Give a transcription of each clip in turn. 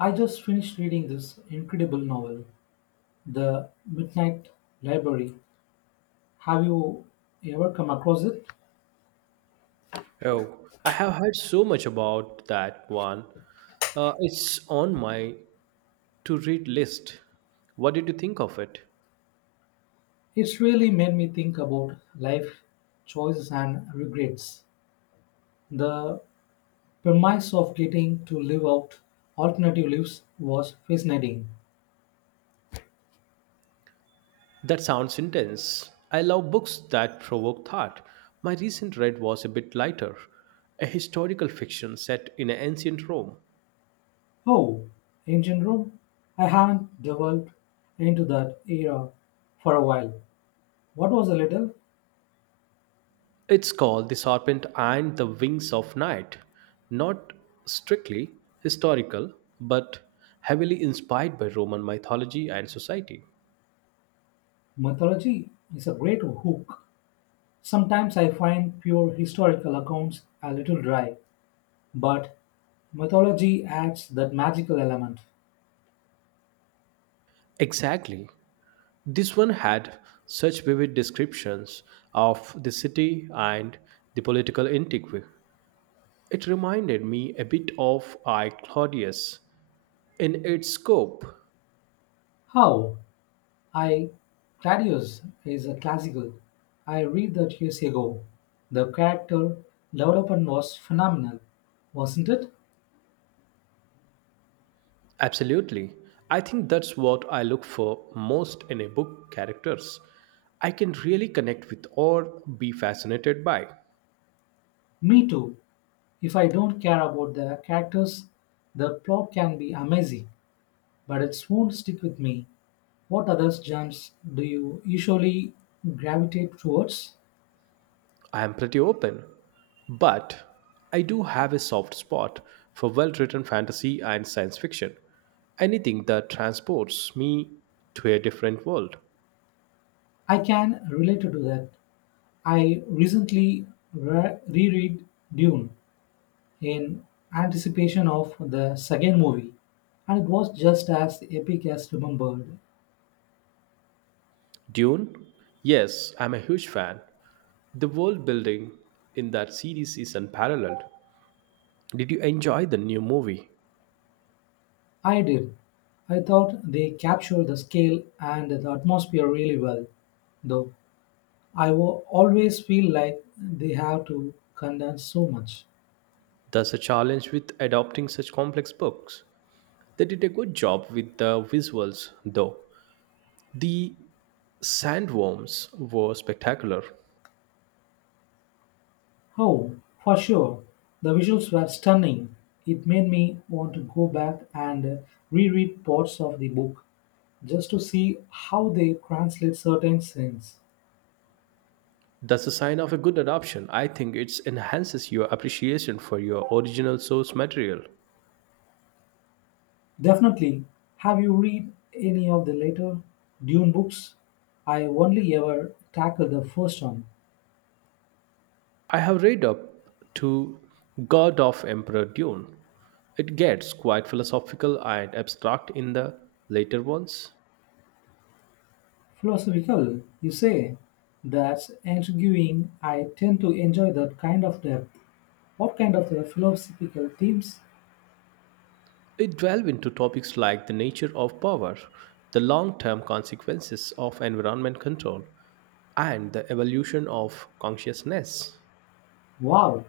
I just finished reading this incredible novel, The Midnight Library. Have you ever come across it? Oh, I have heard so much about that one. It's on my to read list. What did you think of it? It's really made me think about life choices and regrets. The premise of getting to live out alternative lives was fascinating. That sounds intense. I love books that provoke thought. My recent read was a bit lighter, a historical fiction set in ancient Rome. Oh, ancient Rome? I haven't delved into that era for a while. What was a little It's called The Serpent and the Wings of Night. Not strictly historical, but heavily inspired by Roman mythology and society. mythology. It's a great hook. Sometimes I find pure historical accounts a little dry, but mythology adds that magical element. Exactly. This one had such vivid descriptions of the city and the political intrigue. It reminded me a bit of I Claudius in its scope. How? I Claudius is a classical. I read that years ago. The character development was phenomenal, wasn't it? Absolutely. I think that's what I look for most in a book characters. I can really connect with or be fascinated by. Me too. If I don't care about the characters, the plot can be amazing, but it won't stick with me. What other genres do you usually gravitate towards? I am pretty open, but I do have a soft spot for well written fantasy and science fiction. Anything that transports me to a different world. I can relate to that. I recently reread Dune in anticipation of the second movie, and it was just as epic as remembered. Dune? Yes, I'm a huge fan. The world building in that series is unparalleled. Did you enjoy the new movie? I did. I thought they captured the scale and the atmosphere really well, though I will always feel like they have to condense so much. That's a challenge with adopting such complex books. They did a good job with the visuals, though. The sandworms were spectacular. Oh, for sure. The visuals were stunning. It made me want to go back and reread parts of the book just to see how they translate certain scenes. That's a sign of a good adoption. I think it enhances your appreciation for your original source material. Definitely. Have you read any of the later Dune books? I only ever tackled the first one. I have read up to God of Emperor Dune. It gets quite philosophical and abstract in the later ones. Philosophical, you say? That's intriguing. I tend to enjoy that kind of depth. What kind of philosophical themes? It delves into topics like the nature of power, the long term consequences of environment control, and the evolution of consciousness. Wow,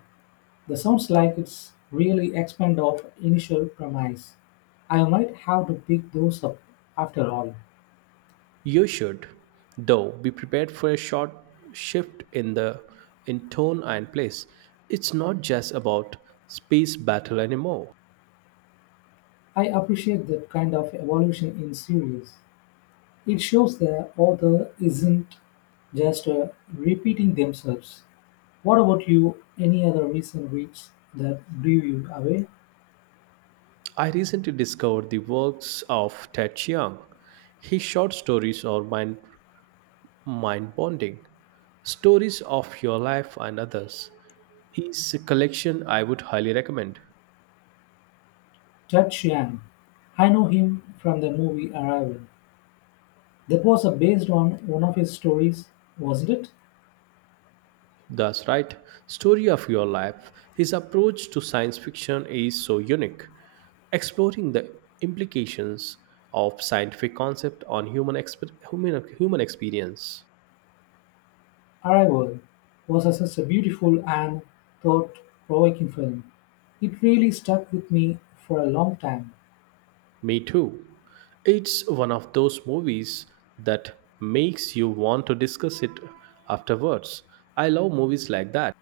that sounds like it's really expand of initial premise. I might have to pick those up after all. You should, though, be prepared for a short shift in the in tone and place. It's not just about space battle anymore. I appreciate that kind of evolution in series. It shows the author isn't just repeating themselves. What about you? Any other recent reads that blew you away? I recently discovered the works of Ted Chiang. His short stories are mind bonding, stories of your life and others. Is a collection I would highly recommend. Ted Chiang. I know him from the movie Arrival. That was based on one of his stories, wasn't it? That's right. Story of Your Life. His approach to science fiction is so unique, exploring the implications of scientific concept on human experience. "Arrival" was such a beautiful and thought-provoking film. It really stuck with me for a long time. Me too. It's one of those movies that makes you want to discuss it afterwards. I love movies like that.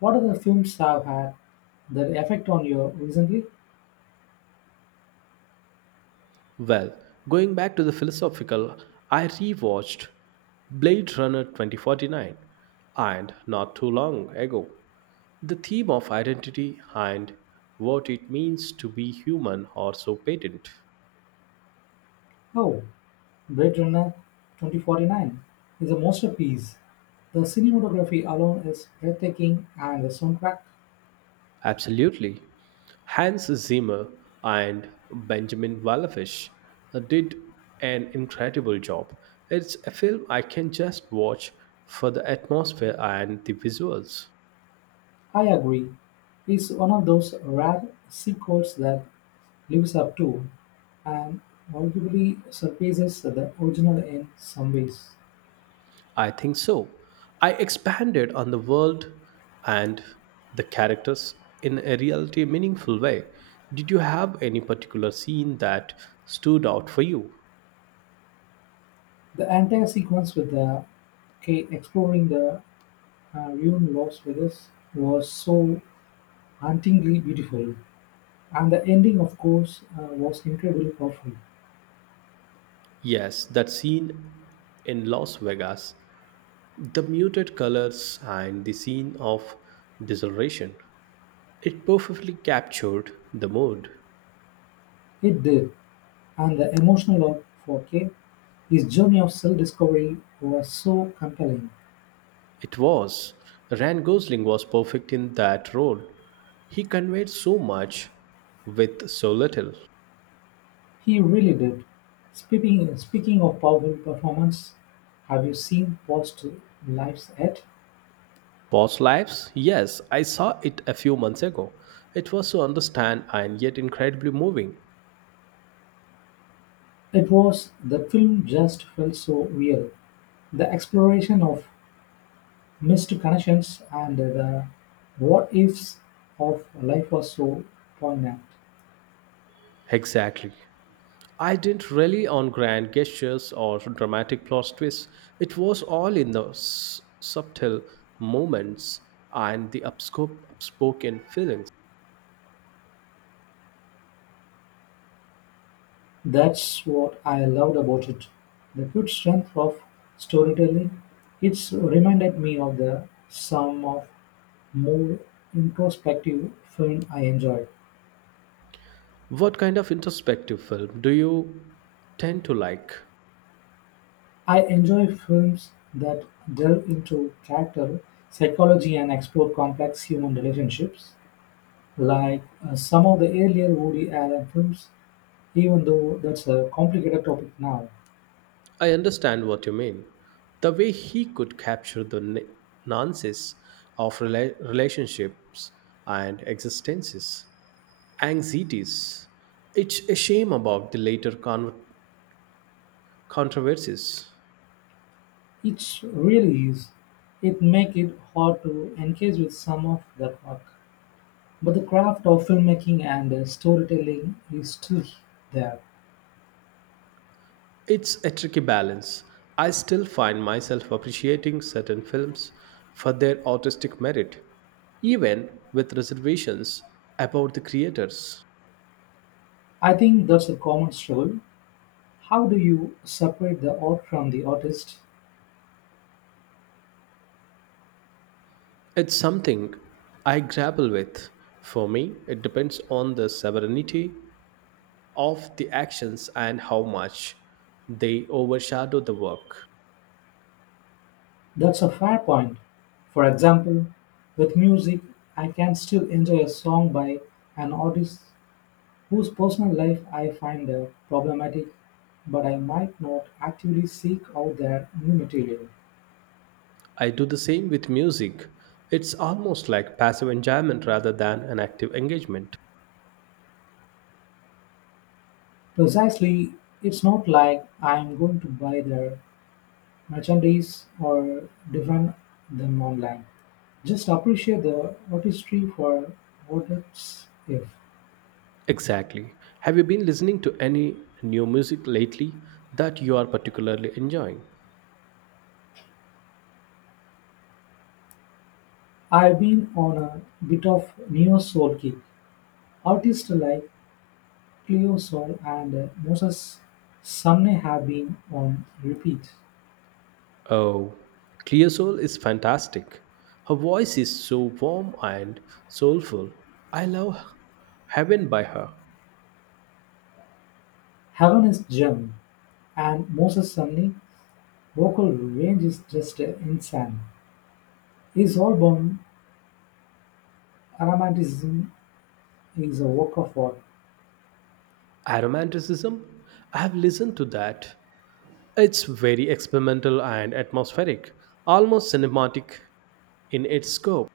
What other films have had that effect on you recently? Well, going back to the philosophical, I rewatched Blade Runner 2049 and not too long ago. The theme of identity and what it means to be human are so patent. Oh, Blade Runner 2049 is a masterpiece. The cinematography alone is breathtaking, and the soundtrack, Absolutely. Hans Zimmer and Benjamin Wallafich did an incredible job. It's a film I can just watch for the atmosphere and the visuals. I agree, is one of those rare sequels that lives up to and arguably surpasses the original in some ways. I think so. I expanded on the world and the characters in a reality meaningful way. Did you have any particular scene that stood out for you? The entire sequence with the K exploring the ruined Las Vegas was so hauntingly beautiful, and the ending, of course, was incredibly powerful. Yes, that scene in Las Vegas, the muted colors and the scene of desolation. It perfectly captured the mood. It did, and the emotional arc for K, his journey of self-discovery was so compelling. It was. Ryan Gosling was perfect in that role. He conveyed so much with so little. He really did. Speaking of powerful performance, have you seen Past Lives yet? Past lives? Yes, I saw it a few months ago. It was so understand and yet incredibly moving. It was, the film just felt so real. The exploration of missed connections and the what-ifs of life was so poignant. Exactly. I didn't rely on grand gestures or dramatic plot twists. It was all in the subtle moments and the upspoken feelings. That's what I loved about it. The good strength of storytelling. It's reminded me of the some of more introspective film I enjoy. What kind of introspective film do you tend to like? I enjoy films that delve into character, psychology, and explore complex human relationships, like some of the earlier Woody Allen films, even though that's a complicated topic now. I understand what you mean. The way he could capture the nuances of relationships and existences, anxieties. It's a shame about the later controversies. It really is. It make it hard to engage with some of that work, but the craft of filmmaking and storytelling is still there. It's a tricky balance. I still find myself appreciating certain films for their artistic merit, even with reservations about the creators. I think that's a common struggle. How do you separate the art from the artist? It's something I grapple with. For me, it depends on the severity of the actions and how much they overshadow the work. That's a fair point. For example, with music, I can still enjoy a song by an artist whose personal life I find problematic, but I might not actively seek out their new material. I do the same with music. It's almost like passive enjoyment rather than an active engagement. Precisely, it's not like I'm going to buy their merchandise or defend them online. Just appreciate the artistry for what it's if. Exactly. Have you been listening to any new music lately that you are particularly enjoying? I've been on a bit of neo soul kick. Artists like Cleo Sol and Moses Sumney have been on repeat. Oh, Clear Soul is fantastic. Her voice is so warm and soulful. I love Heaven by her. Heaven is gem. And Moses Sumney's vocal range is just insane. His album "Romanticism" is a work of art. Aromanticism? I have listened to that. It's very experimental and atmospheric, almost cinematic in its scope.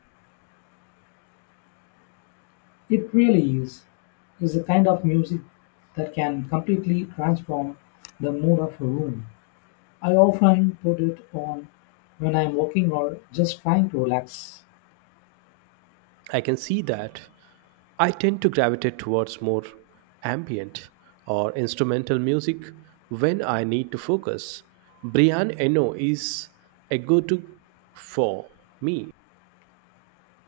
It really is. It's a kind of music that can completely transform the mood of a room. I often put it on when I'm working or just trying to relax. I can see that. I tend to gravitate towards more ambient or instrumental music when I need to focus. Brian Eno is a go to for me.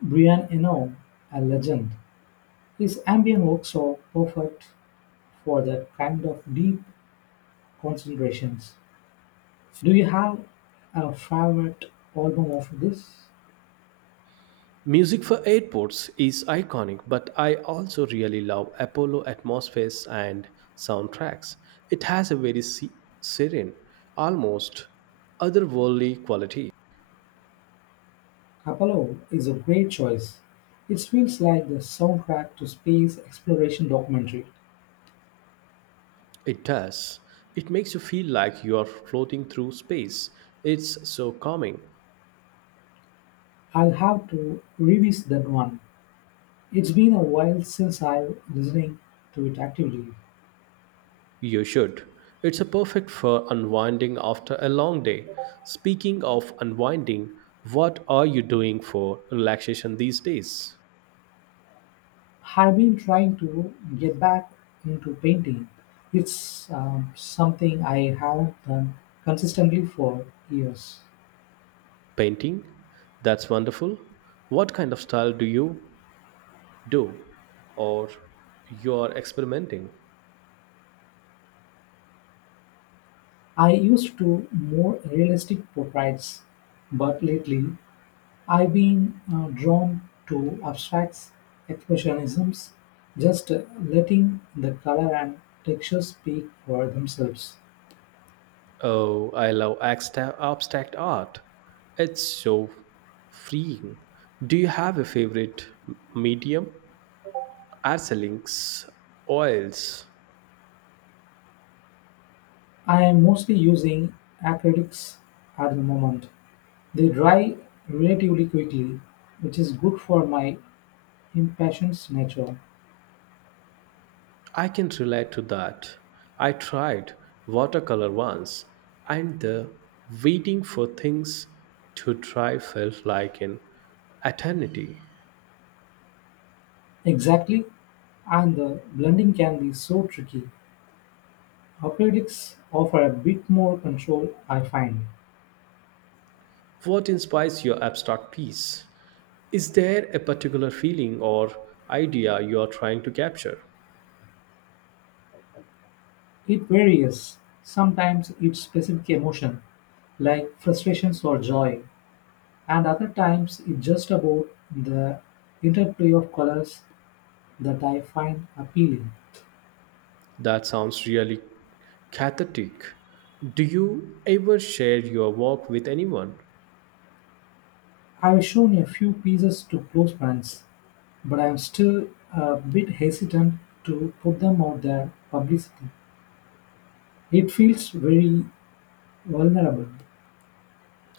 Brian Eno, a legend. His ambient works are perfect for that kind of deep concentrations. Do you have a favorite album of this? Music for airports is iconic, but I also really love Apollo atmospheres and soundtracks. It has a very serene, almost otherworldly quality. Apollo is a great choice. It feels like the soundtrack to space exploration documentary. It does. It makes you feel like you are floating through space. It's so calming. I'll have to revisit that one. It's been a while since I've listening to it actively. You should. It's a perfect for unwinding after a long day. Speaking of unwinding, what are you doing for relaxation these days? I've been trying to get back into painting. It's something I haven't done consistently for years. Painting? That's wonderful. What kind of style do you do? Or you are experimenting? I used to more realistic portraits, but lately I've been drawn to abstracts, expressionisms, just letting the color and texture speak for themselves. Oh, I love abstract art. It's so freeing. Do you have a favorite medium? Acrylics, oils. I am mostly using acrylics at the moment. They dry relatively quickly, which is good for my impatient nature. I can relate to that. I tried watercolor once, and the waiting for things to dry felt like an eternity. Exactly, and the blending can be so tricky. Acrylics offer a bit more control, I find. What inspires your abstract piece? Is there a particular feeling or idea you are trying to capture? It varies; sometimes it's specific emotion, like frustrations or joy, and other times it's just about the interplay of colors that I find appealing. That sounds really cathartic. Do you ever share your work with anyone? I've shown a few pieces to close friends, but I'm still a bit hesitant to put them out there publicly. It feels very vulnerable.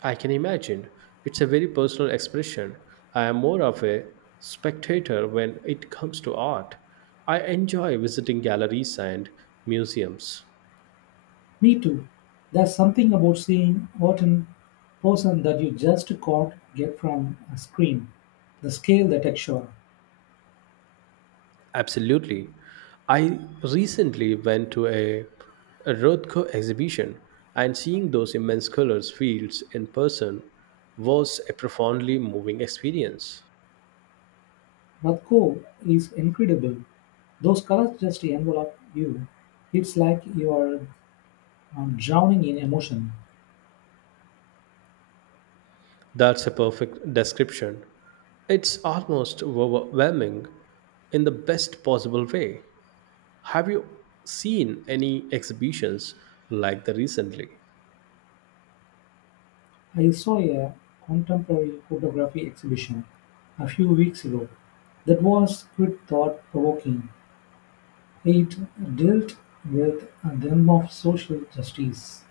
I can imagine. It's a very personal expression. I am more of a spectator when it comes to art. I enjoy visiting galleries and museums. Me too. There's something about seeing art in person that you just can't get from a screen. The scale, the texture. Absolutely. I recently went to a Rothko exhibition, and seeing those immense colors fields in person was a profoundly moving experience. Rothko is incredible. Those colors just envelop you. It's like you are drowning in emotion. That's a perfect description. It's almost overwhelming in the best possible way. Have you seen any exhibitions like the recently? I saw a contemporary photography exhibition a few weeks ago that was quite thought provoking. It dealt with a theme of social justice.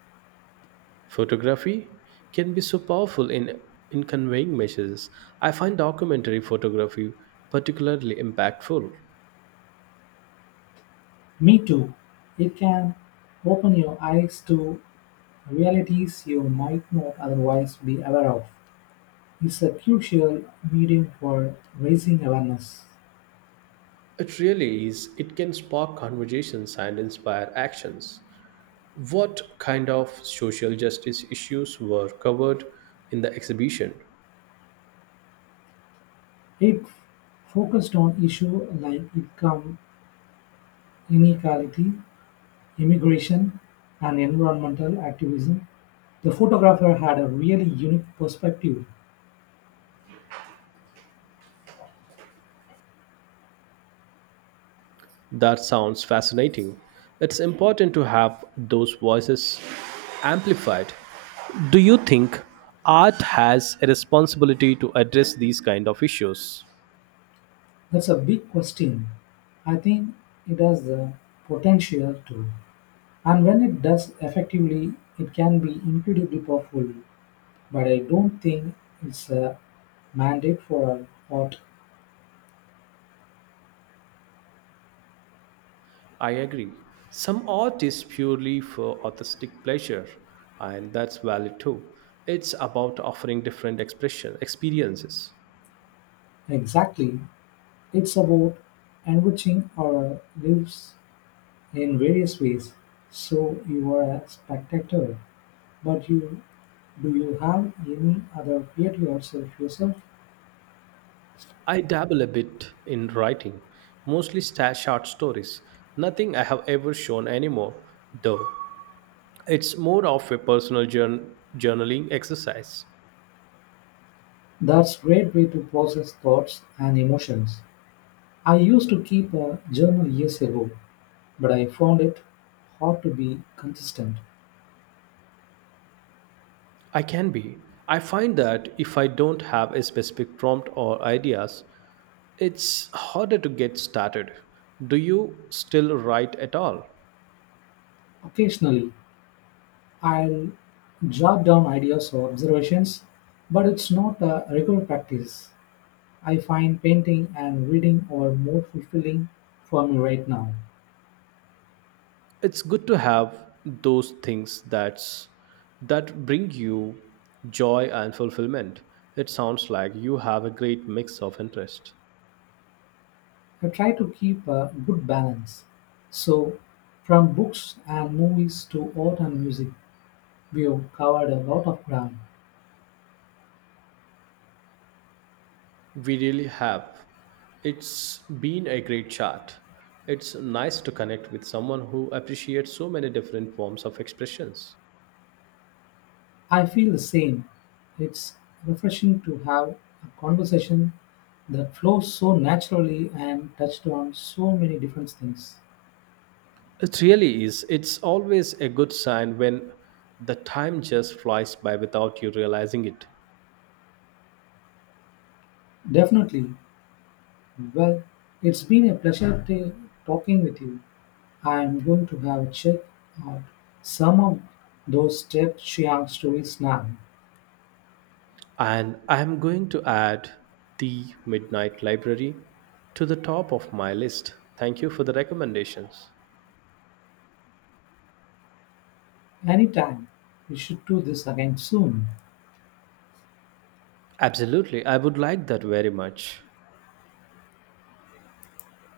Photography can be so powerful in conveying messages. I find documentary photography particularly impactful. Me too. It can open your eyes to realities you might not otherwise be aware of. It's a crucial medium for raising awareness. It really is. It can spark conversations and inspire actions. What kind of social justice issues were covered in the exhibition? It focused on issues like income inequality, immigration, and environmental activism. The photographer had a really unique perspective. That sounds fascinating. It's important to have those voices amplified. Do you think art has a responsibility to address these kind of issues? That's a big question. I think it has the potential to. And when it does effectively, it can be incredibly powerful, but I don't think it's a mandate for our art. I agree. Some art is purely for artistic pleasure, and that's valid too. It's about offering different expression experiences. Exactly. It's about enriching our lives in various ways. So you are a spectator, but you do you have any other creative outs of yourself? I dabble a bit in writing, mostly short stories. Nothing I have ever shown anymore, though. It's more of a personal journaling exercise. That's great way to process thoughts and emotions. I used to keep a journal years ago, but I found it hard to be consistent. I can be. I find that if I don't have a specific prompt or ideas, it's harder to get started. Do you still write at all? Occasionally, I'll jot down ideas or observations, but it's not a regular practice. I find painting and reading are more fulfilling for me right now. It's good to have those things that bring you joy and fulfillment. It sounds like you have a great mix of interest. I try to keep a good balance. So, from books and movies to art and music, we've covered a lot of ground. We really have. It's been a great chat. It's nice to connect with someone who appreciates so many different forms of expressions. I feel the same. It's refreshing to have a conversation that flows so naturally and touched on so many different things. It really is. It's always a good sign when the time just flies by without you realizing it. Definitely. Well, it's been a pleasure talking with you. I am going to have a check out some of those Step Chiang stories now. And I'm going to add The Midnight Library to the top of my list. Thank you for the recommendations. Anytime. We should do this again soon. Absolutely, I would like that very much.